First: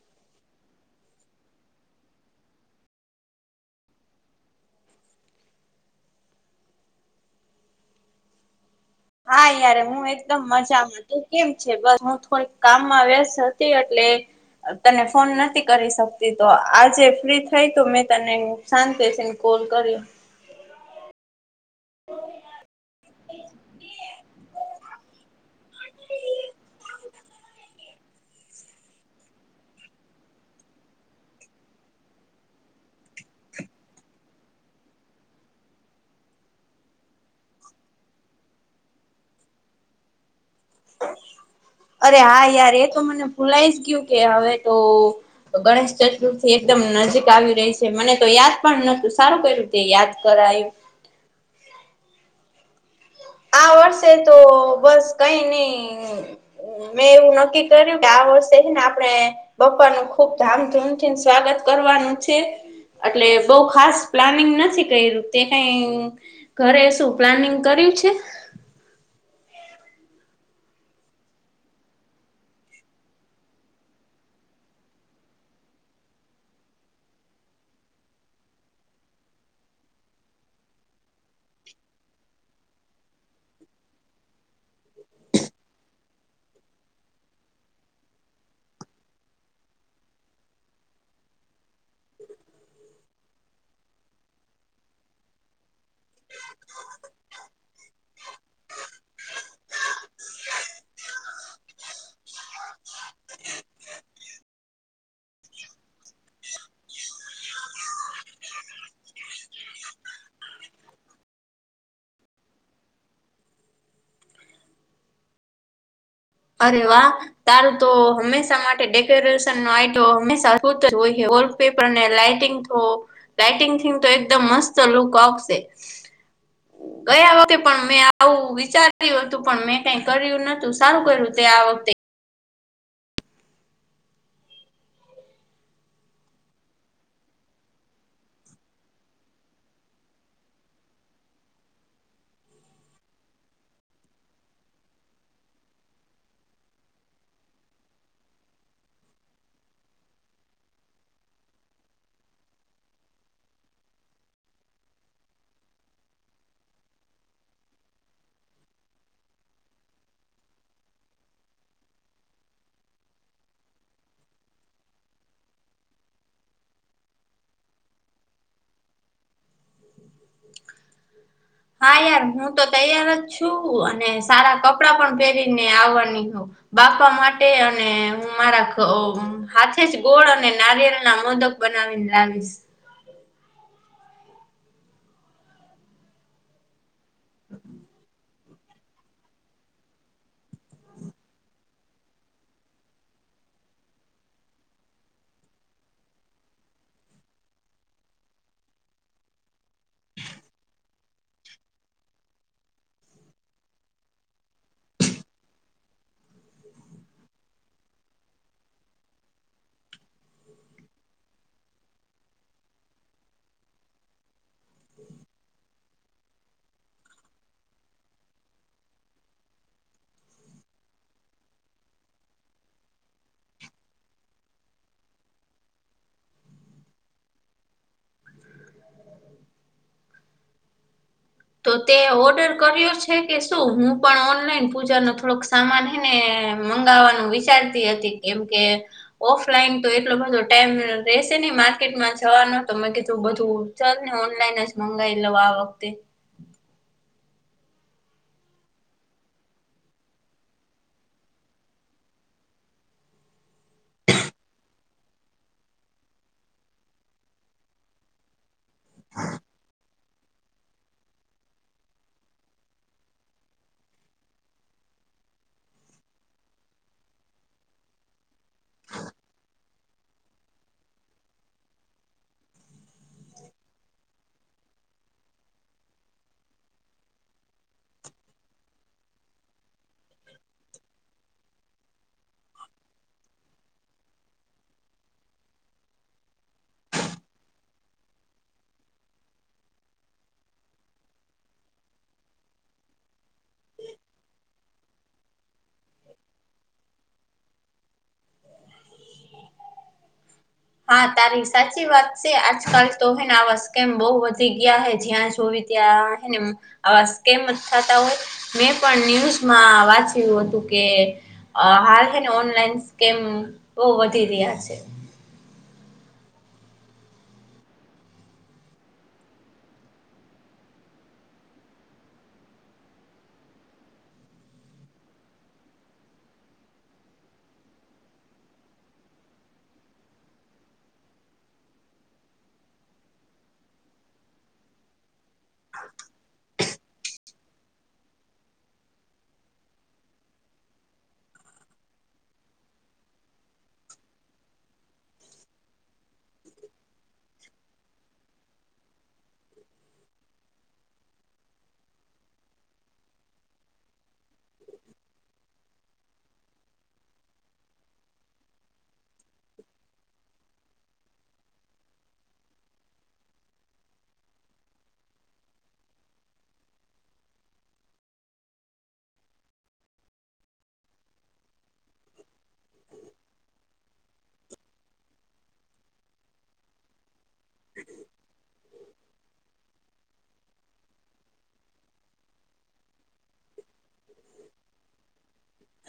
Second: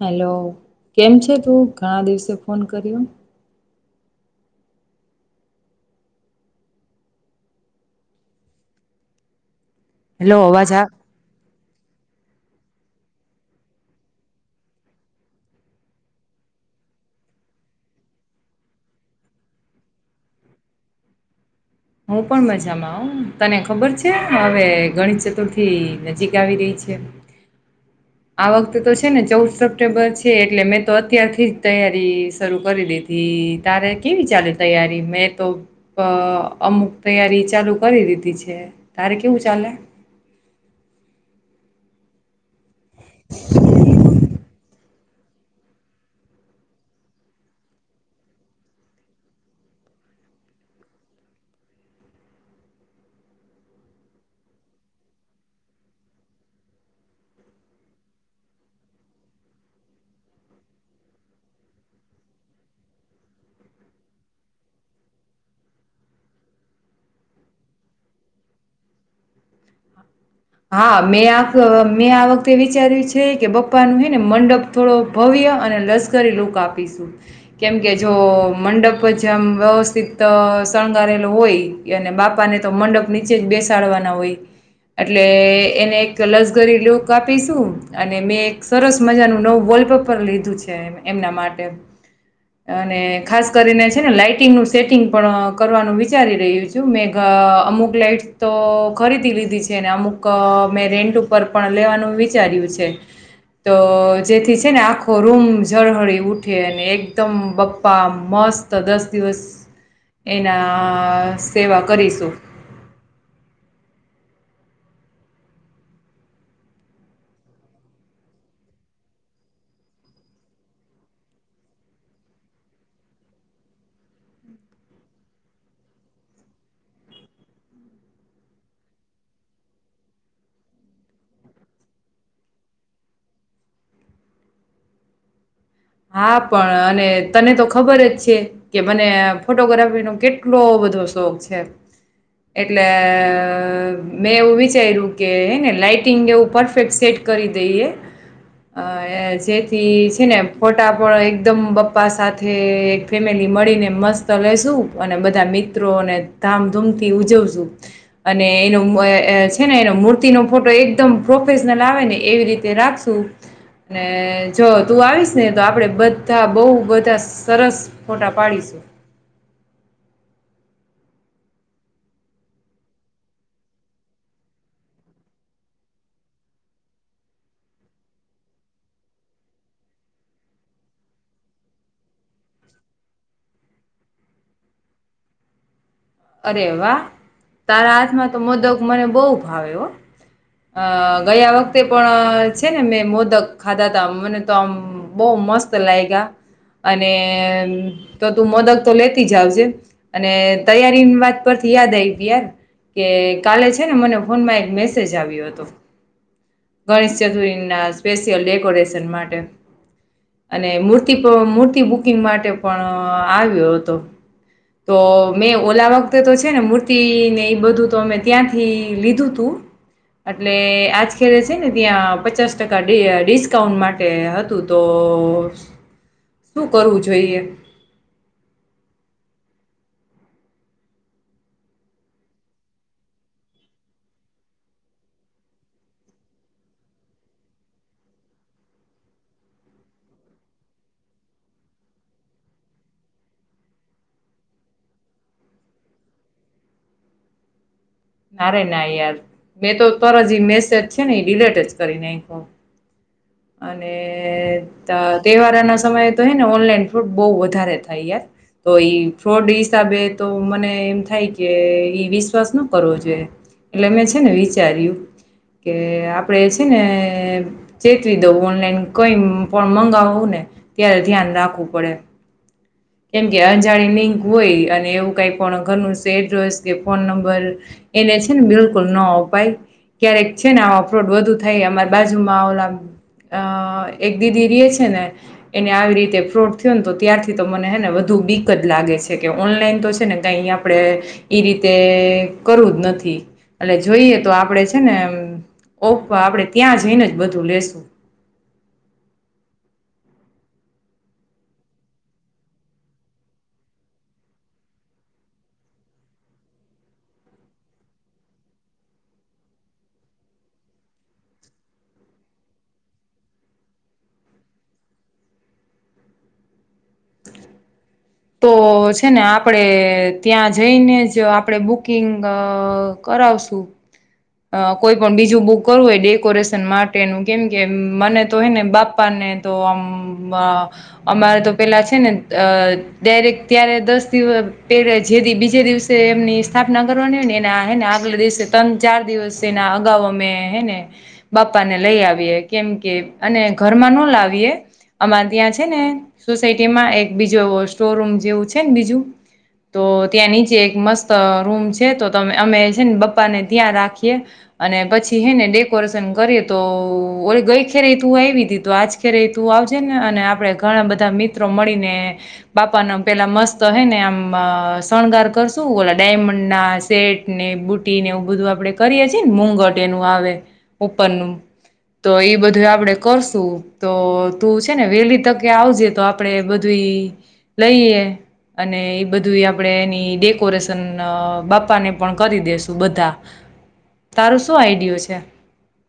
Hello કેમ છે તું ઘણા દિવસે ફોન કર્યો? હા યાર હું હેલો એકદમ અવાજ આ મજામાં તું કેમ. છે? બસ હું થોડીક કામમાં વ્યસ્ત હતી એટલે તને ફોન નથી કરી શકતી તો આજે ફ્રી થઈ તો મેં તને શાંતિથી કો કોલ કર્યો. હું પણ મજામાં અ તને ખબર છે હવે ગણેશ ચતુર્થી નજીક આવી રહી છે. [inaudible] આ વખતે તો છે ને ચૌદ સપ્ટેમ્બર છે એટલે મેં તો અત્યારથી જ તૈયારી શરૂ કરી દીધી. દીધી. તારે કેવી ચાલે તૈયારી મેં તો પ અમુક તૈયારી ચાલુ કરી દીધી છે. તારે કેવું ચાલે? અરે હા યાર એ તો મને ભૂલાય જ ગયું કે હવે તો ગણેશ ચતુર્થી એકદમ નજીક આવી રહી છે મને તો યાદ પણ નતું સારું ક્યરૂ તે યાદ કર કરાયવુ. આ વર્ષે તો બસ કઈ ની મેં એવું નક્કી કર્યું કે આ વર્ષે છેને આપડે બપ્પાનું ખુબ ધામધૂમથી અને સ્વાગત કરવાનું છે. એટલે બઉ ખાસ પ્લાનિંગ નથી કર્યું તે કઈ ઘરે શું પ્લાનિંગ કર્યું છે? હા મેં આ મેં આ વખતે વિચાર્યું છે કે બપ્પાનું છે ને મંડપ થોડો ભવ્ય ત્યોં અને લશ્કરી લુક આપીશું, કેમકે જો મંડપ જેમ વ્યવસ્થિત અ શણગારેલુ હોય, અને બાપા ને તો મંડપ નીચે જ બેસાડવાના હોય. [inaudible] એટલે એને એક લસગરી લુક આપીશું, અને મેં એક સરસ મજા નુ નવુ વર્લ્ડકપ ઉપર લીધું છે એમ એમના માટે અને ખાસ કરીને છે ને લાાઈટિંગ નું સેટિંગ પણ કરવાનું વિચારી રહ્યું છું, મે ઘ અ અમુક લાઈટ તો ખરીદી લીધી છ છે ને અમુક મેં રેન્ટ ઉપર પણ લેવાનું વિચાર્યું છે. તો જેથી છે ને આખો રૂમ ઝળહળી ઉઠે, અને એકદમ બપ્પા મો મસ્ત દસ દિવસ એના સેવા કરીશું [inaudible] અરે વાહ તારું તો હંમેશા માટે ડેકોરેશન નો આઈટ હમેશા [unintelligible] વોલપેપર ને લાાઈટિંગ થો લાાઈટિંગ થીન તો એકદમ મસ્ત લુક આવશે. [inaudible] ગયા વખતે પણ મેં આવું વિચાર્યું હતું પણ મેં કઈ કર્યું નતું સારું કર્યું તે આ વખતે હા પણ અને તને તો ખબર જ છે કે મને ફોટોગ્રાફી નો કેટલો બધો શોખ છે. એટલે અ મેં એવું વિચાર્યું કે ને લાઈટિંગ એવું પરફેક્ટ સેટ કરી દઈએ અ એ જેથી છે ને ફોટા પણ એકદમ બપ્પા સાથે એક ફેમિલી મળીને મસ્ત લેસું અને બધા મી મિત્રોને ધામધૂમથી ઉજવશું અને એનો મ અ છે ને એનો મૂર્તિ નો ફો ફોટો એકદમ પ્રોફેશનલ આવે ને એવી રીતે રાખશું, ને જો તું આવીશ ને તો આપણેે બધા બહુ બધા સરસ ફોટા પાડીશું. [unintelligible] હા યાર હું તો તૈયાર જ છું, અને સારા કપડાં પણ પહેરીને આવવાની હો બાપા માટે અને હું મારા ખ હાથે જ ગોળ અને નાિયેળ ના મો દક બનાવી ને લાવીશ. અરે વાહ તારા હાથમાં તો મોદક મને બહુ ભાવે હો. અ ગયા વખતે પણ છે ને મેં મોદક ખાધા ત મને તો આમ બહુ મસ્ત લાઇગ્યા અને તો તું મોદક તો લેતી જાવજે, અને તૈયારી પિન વાત પરથી યાદ આવી યાર કે કાલે છે ને મને ફોનમાં એક મેસેજ આવ્યો હતો. ગણેશ ચતુર્ ના સ્પેશિયલ ડેકોરેશન માટે અને મૂર્તિ પ્રો મૂર્તિ બુકિંગ માટે પણઅ આવ્યો હતો. તો મેં ઓલા વ કતે તો છે ને મૂર્તિ ને એ બધું તો અમે ત્યાંથી લીધું તું એટલે આજ રે છે ને ત્યાં પચાસ ટકા ડી ડિસ્કાઉન્ટ માટે હતું તો શું કરવું જોઈએ? તો તે ઓર્ડર કર્યો છે કે શું? હુ પણ ઓનલાઈન પૂજા ન થોડોક સામાન હે ને મંગાવવાનું વિચારતી હતી કેમ કે ઓફલાઈન તો એટલો બધો ટાઈમ રેશે ને માર્કેટમાં જવાનો તો મેં કીધું બધું ચલને ઓનલાઈન જ મંગાવી લઉ આ વખતે નારે ના યાર મેં તો તરજ જી મેસેજ છે ને એ ડિલેટજ કરી નાંખ્યું અને ત તહેવારોના સમયે તો હેને ઓનલાઈન ફ્રુડ બહુ વધારે થાય યાર. તોઈ ફ્રોડ ડીસાબે તો મને એમ થાય કે ઈ વિશ્વાસ ન કરવો જોયે એટલે મેં છે ને વિચાર્યું કે આપડે છે નેએ ચે તો ઓનલાઈન કઈ પણ મંગાવું ને ત્યારે ધ્યાન રાખવું પડે. કેમ કે અંજાણી લિંક હોય અને એવું કઈ પણ ઘરનું એડ્રેસ કે ફોન નંબર. એને છે ને બિલકુલ ન અપાય. ક્યારેક છે ને અફરોડ વધુ થાય અમારા બાજુમાં ઓમ. અ એક દીદી ર છે ને, એને આવી રીતે ફ્રોટ થયો ને તો ત્યારથી તો મને વધું બીક જ લાગે છે કે ઓનલાઈન તો છે ને કઈ આપડે, ઈ રીતે કરું જ નથી. એટલે જોઈએ તો આપડે છે ને ઓપ આપણેે ત્યાં જઈને જ બધું લેશું. [inaudible] હા તારી સાચી વાત છે આજકાલ તો હેને આવા સ્કેમ બહુ વધી ગયા હે જ્યાં જો થ હોય મેં પણ ન્યૂઝમાં વાંચ્યું હતું. હ ઓનલાઇન બોવ વધી રહ્યા છે. તો છે ને આપડે ત્યાં જઈને જ આપણેે બુકિંગ કરાવસું. અ કોઈ પણ બીજું બુક કરવું હોય ડેકોરેશન માટેનું કેમ કે મને તો હેને બાપા ને અમારે, તો પેલા છે ને ડરેક ત્યારે દસ દિવસ પ જે બીજે દિવસે એમની સ્થાપના કરવાની હોય ને એનાને આગલા દિવસે તંગ ચાર દિવસ એના અગાઉ અમે હેને, બાપાને લઈ આવીએ કેમ કે અને ઘરમાં ન લાવીએ. અમારે ત્યાં છે ને, સોસાયટીમાં એક બીજો એ સ્ટોર રૂમ જેવું છે ને બીજું. તો ત્યાં નીચે એક મસ્ત રૂમ છે તો તમે અમે છે ને પપ્પા ને- ત્યાં રાખીએ, અને પછી હે ને ડેકોરેશન કરીએ તો ઓરે ગઈ ખે ર તું આવી આજ ખેરે તું આવજે ને અને આપડે ઘણા બધા મિત્રો મળીને, બાપા ના પેલા મસ્ત મસ્ત હ ને આમ શણગાર કરશું ઓલા ડાયમંડ ના સેટ ને બુટી ને. બધું આપડણે કરીએ છીએ ને મુંગટ એનું આવે, ઉપરનું. તો એઈ બધું આપડે કરશું, તો તું છેને વેલી તકે આવજે તો આપડે બધું લઈએ. અને એ બધું આપણેે એની ડેકોરેશન બાપાને પણ કરી દેસું બધા. તારું શું આઈડિયો છે?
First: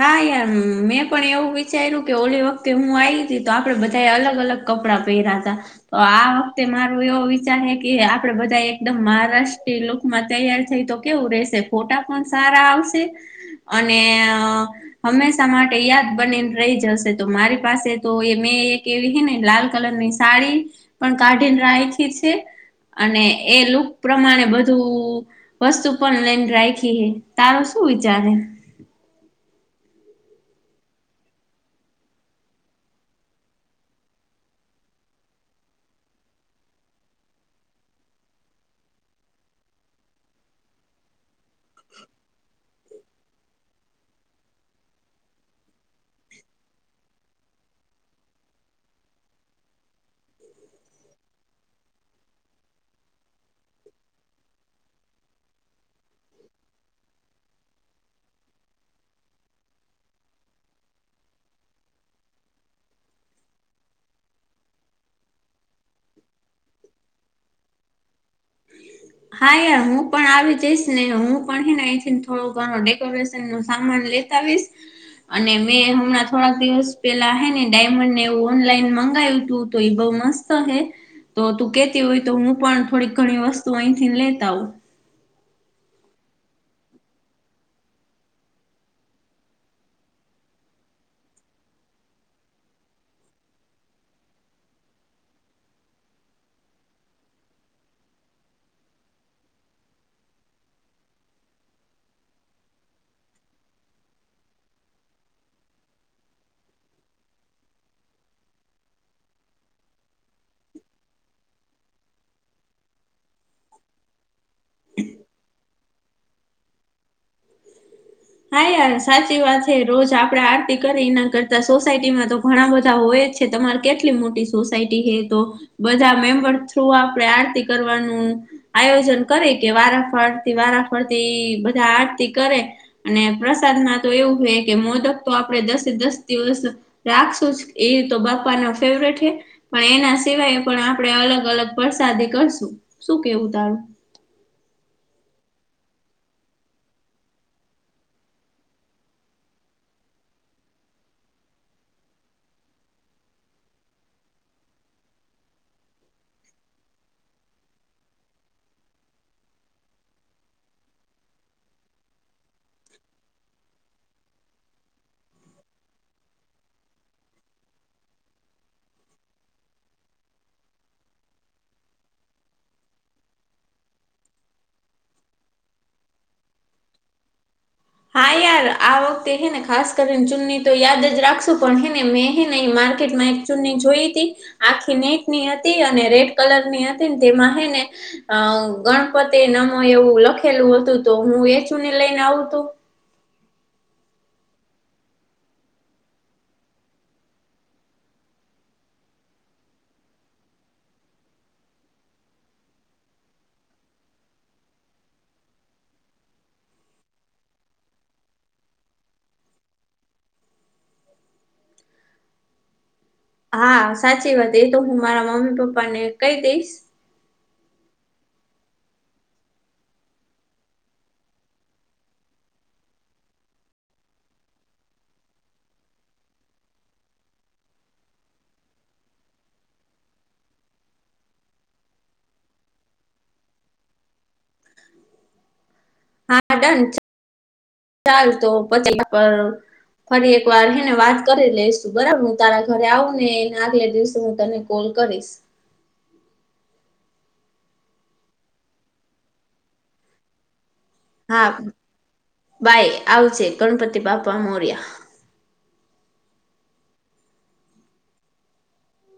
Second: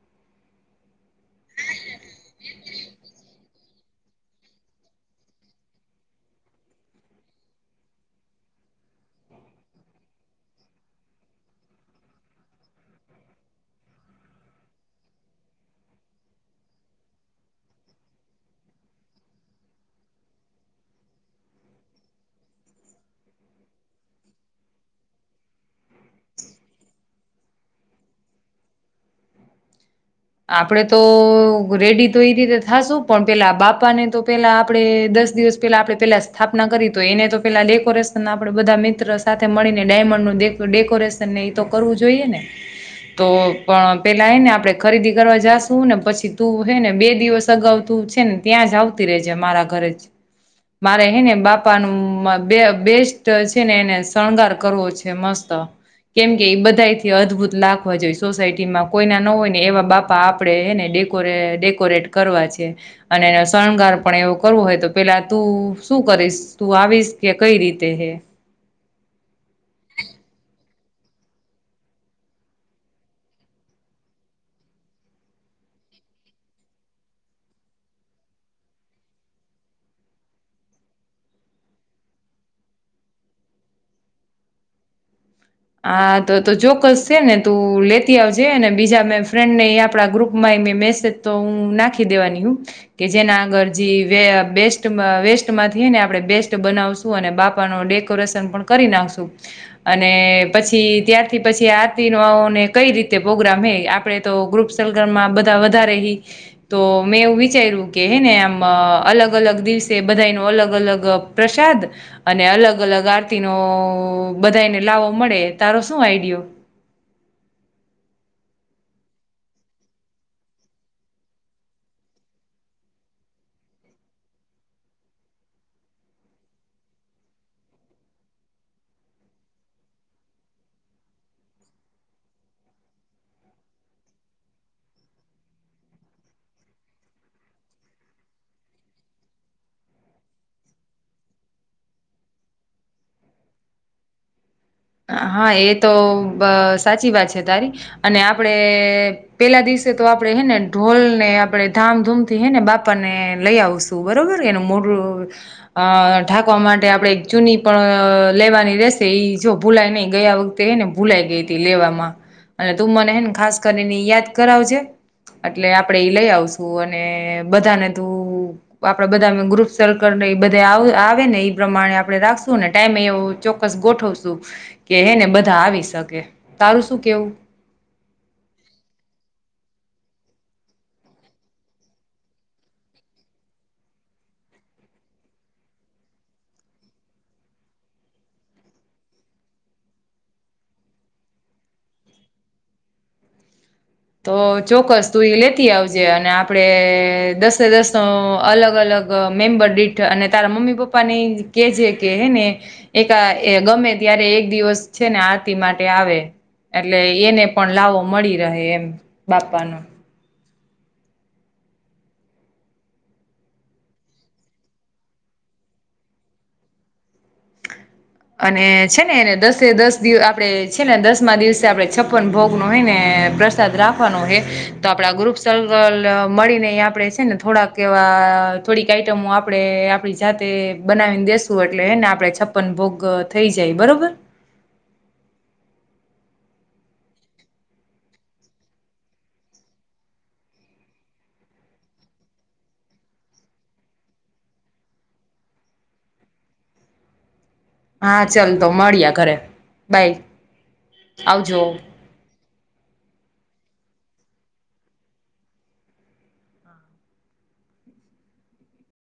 હા યાર મેં પણ એવું વિચાર્યું કે વખતે હું હતી તો આપડે બધાએ અલગ અલગ કપડા પેયરાતા, તો આ વખતે માર એવો વિચાર હે કે આપડે બધા એકદમ મહારાષ્ટ્ર લુકમાં તૈયાર થઈ તો કેવું રેશે ફોટા પણ સારા આવશે, અને અ હંમેશા માટે યાદ બનીને રઈ જશે તો મારી પાસે તો એ મેં એક એવી હેને. લાલ કલરની સાડી, પણ કાઢીને રાખી છે. અને એ લુક પ્રમાણે બધું, વસ્તુ પણ લઈને રાયખી હે, તારે હું વિચારે હે? આપડે તો રેડી તો એઈ રીતે થાશું પણ પેલા બાપા ને તો પેલા આપડણે દ દસ દિવસ પહેલા આપણે પેલા સ્થાપના કરી તો એને તો પેલા ડેકોરેશન આપણે બધા મિત્ર સાથે મળીને ડાયમંડ ડેકોરેશન ને એ કરવું જોઈએ ને, તો પણ પેલાને આપ ખરીદી કરવા જાશું ને પછી તું હે ને બે દિવસ અગાઉ તું છે ને ત્યાં જ આવતી રેજે મારા ઘરે. ઘરે જ. મારે હે ને બાપાનું બે બેસ્ટ છે ને એને શણગાર કરવો છે મસ્ત. કેમકે એ બધાથી અદભુત લાગવા જોય સોસાયટી માં કોઈના ન હોય. એવા બાપા આપડેનેે ડેકોરેટ કરવા છે, અને શણગાર પણ એવો કર હોય તો પેલા તું શું કરીશ તું આવીશ કે કઈ રીતે હે. હા યાર હું પણ આવી જઈશ ને હું પણ હે ને અહીંથીને થોડો ઘણો ડેકોરેશન નો સામાન લેતા આવીસ. અને મેં હમણાં થોડાક દિવસ પેલા હે ને ડાયમંડ ને એવું ઓનલાઈન મંગાવ્યુતું તો એ બો મસ્ત હે, તો તું કેતી હોય તો હું પણ થોડીક ઘણી વ તું અહીંથી લેતા આવું. આ તો તો ચોક્કસ સે ને તું લેતી આવજેને બીજા મેં ફ્રેન્ડ ને આપડા ગ્રુપ માં મે મેસેજ તો હું નાખી દેવાની હુ, કે જેના આગળ જે બેસ્ટજે વેસ્ટ ને માંથી આપણે બેસ્ટ બનાવશું અને બાપા નો ડેકોરેશન પણ કરી નાખશું, અને પછી ત્યારથી પછી આરતી નો ને કઈ રીતે પ્રોગ્રામ હે આપડે તો ગ્રુપ [unintelligible] બધા વધારે તો મેં એવું વિચાર્યું કે હેને આમ અલગ અલગ દિવસે બધાંએ નો અલગ-અલગ પ્રસાદ અને અલગ-અલગ આરતી નો બધાને લાવો મળે તારો શું આઈડિયો? હા યાર સાચી વાત છે રોજ આપડે આરતી કરી એના કરતા સોસાયટીમાં તો ઘણા બધા હોય છે. તમારે કેટલી મોટી સોસાયટી હે તો બધા મેમ્બર થ્રુ આપણે આરતી કરવાનું આયોજન કરે કે વારાફરતી વારાફરતી બધા આરતી કરે અને પ્રસાદમાં તો એવું હોય કે મોદક તો આપડે દસે દસ દિવસ રાખશું જ એ તો બાપાના ફેવરેટ હે પણ એના સિવાય પણ આપણેે અલગ-અલગ પ્રસાદી કરશું શું કેવું તારું? હા એ તો બ સાચી વાત છે તારી અને આપડે પેલા દિવસે તો આપડે હે ને ઢોલ ને આપડે ધામધૂમ થી હેને બાપા ને લઈ આવશું બરોબર [unintelligible] મોઢું અ ઢાંકવા માટે આપડે ચૂની પણ લેવાની રેશે ઈ જો ભુલાઈ નઈ ગયા વખતે હે ને ભૂલાઈ ગઈ હતી લેવામાં અને તું મને હેને ખાસ કરીને યાદ કરાવજે એટલે આપડે ઈ લઈ આવશું અને બધાને તું આપડે બધા ગ્રુપ સર્કલ એ બધા આવે આવે ને એ પ્રમાણે આપણે રાખશું ને ટાઈમે એવું ચોક્કસ ગોઠવશું કે હેને બધા આવી શકે તારું શું કેવું? હા યાર આ વખતે હેને ખાસ કરીને ચૂનની તો યાદ જ રાખશું પણ હેને મે હે મા માર્કેટ એક ચુનની જોઈ હતી આખી નેટ ની હતી અને રેડ કલર ની હતી ને તેમાં હે ને અ ગણપતિ નમો એવું લખેલું હતું તો હું એ ચુંનની લઈને આવું તો? તો ચોક્કસ તું એ લેતી આવજે અને આપડે દસે દસ નો અલગ-અલગ મેમ્બર દીઠ અને તારા મમ્મી પપ્પા [unintelligible] કેજે હે ને એક એ ગમે ત્યારે એક દિવસ છે ને આરતી માટે આવે એટલે એને પણ લાવો મળી રહે એમ બાપા નું. હા સાચી વાત એ તો હું મારા મમ્મી-પપ્પા ને કઈ દઈશ અને છે ને એને દસે દસ દિવ આપણે છે ને દસ દિવસે આપડે છપ્પન ભોગ નું હોય ને પ્રસાદ રાખવાનો હે. તો આપડા ગ્રુપ સર્કલ મળીને આપડે છે ને થોડાક એવા થોડીક આઈટમો આપણે આપણી જાતે બનાવીને દેસું એટલે હને આપણેે છપ્પન ભોગ થઈ જાય બરોબર? હા ડન ચાલ તો પછી કરુ ફરી એક વાર હને વાત કરી લઈશું બરાબર હું તારા ઘરે આવું ને એને આગલા દિવસે હું તને કોલ કરીશ. હા ચાલ તો મળ્યા ઘરે બાય. હા આવજો બાય આવજે ગણપતિ બાપા મોર્યા.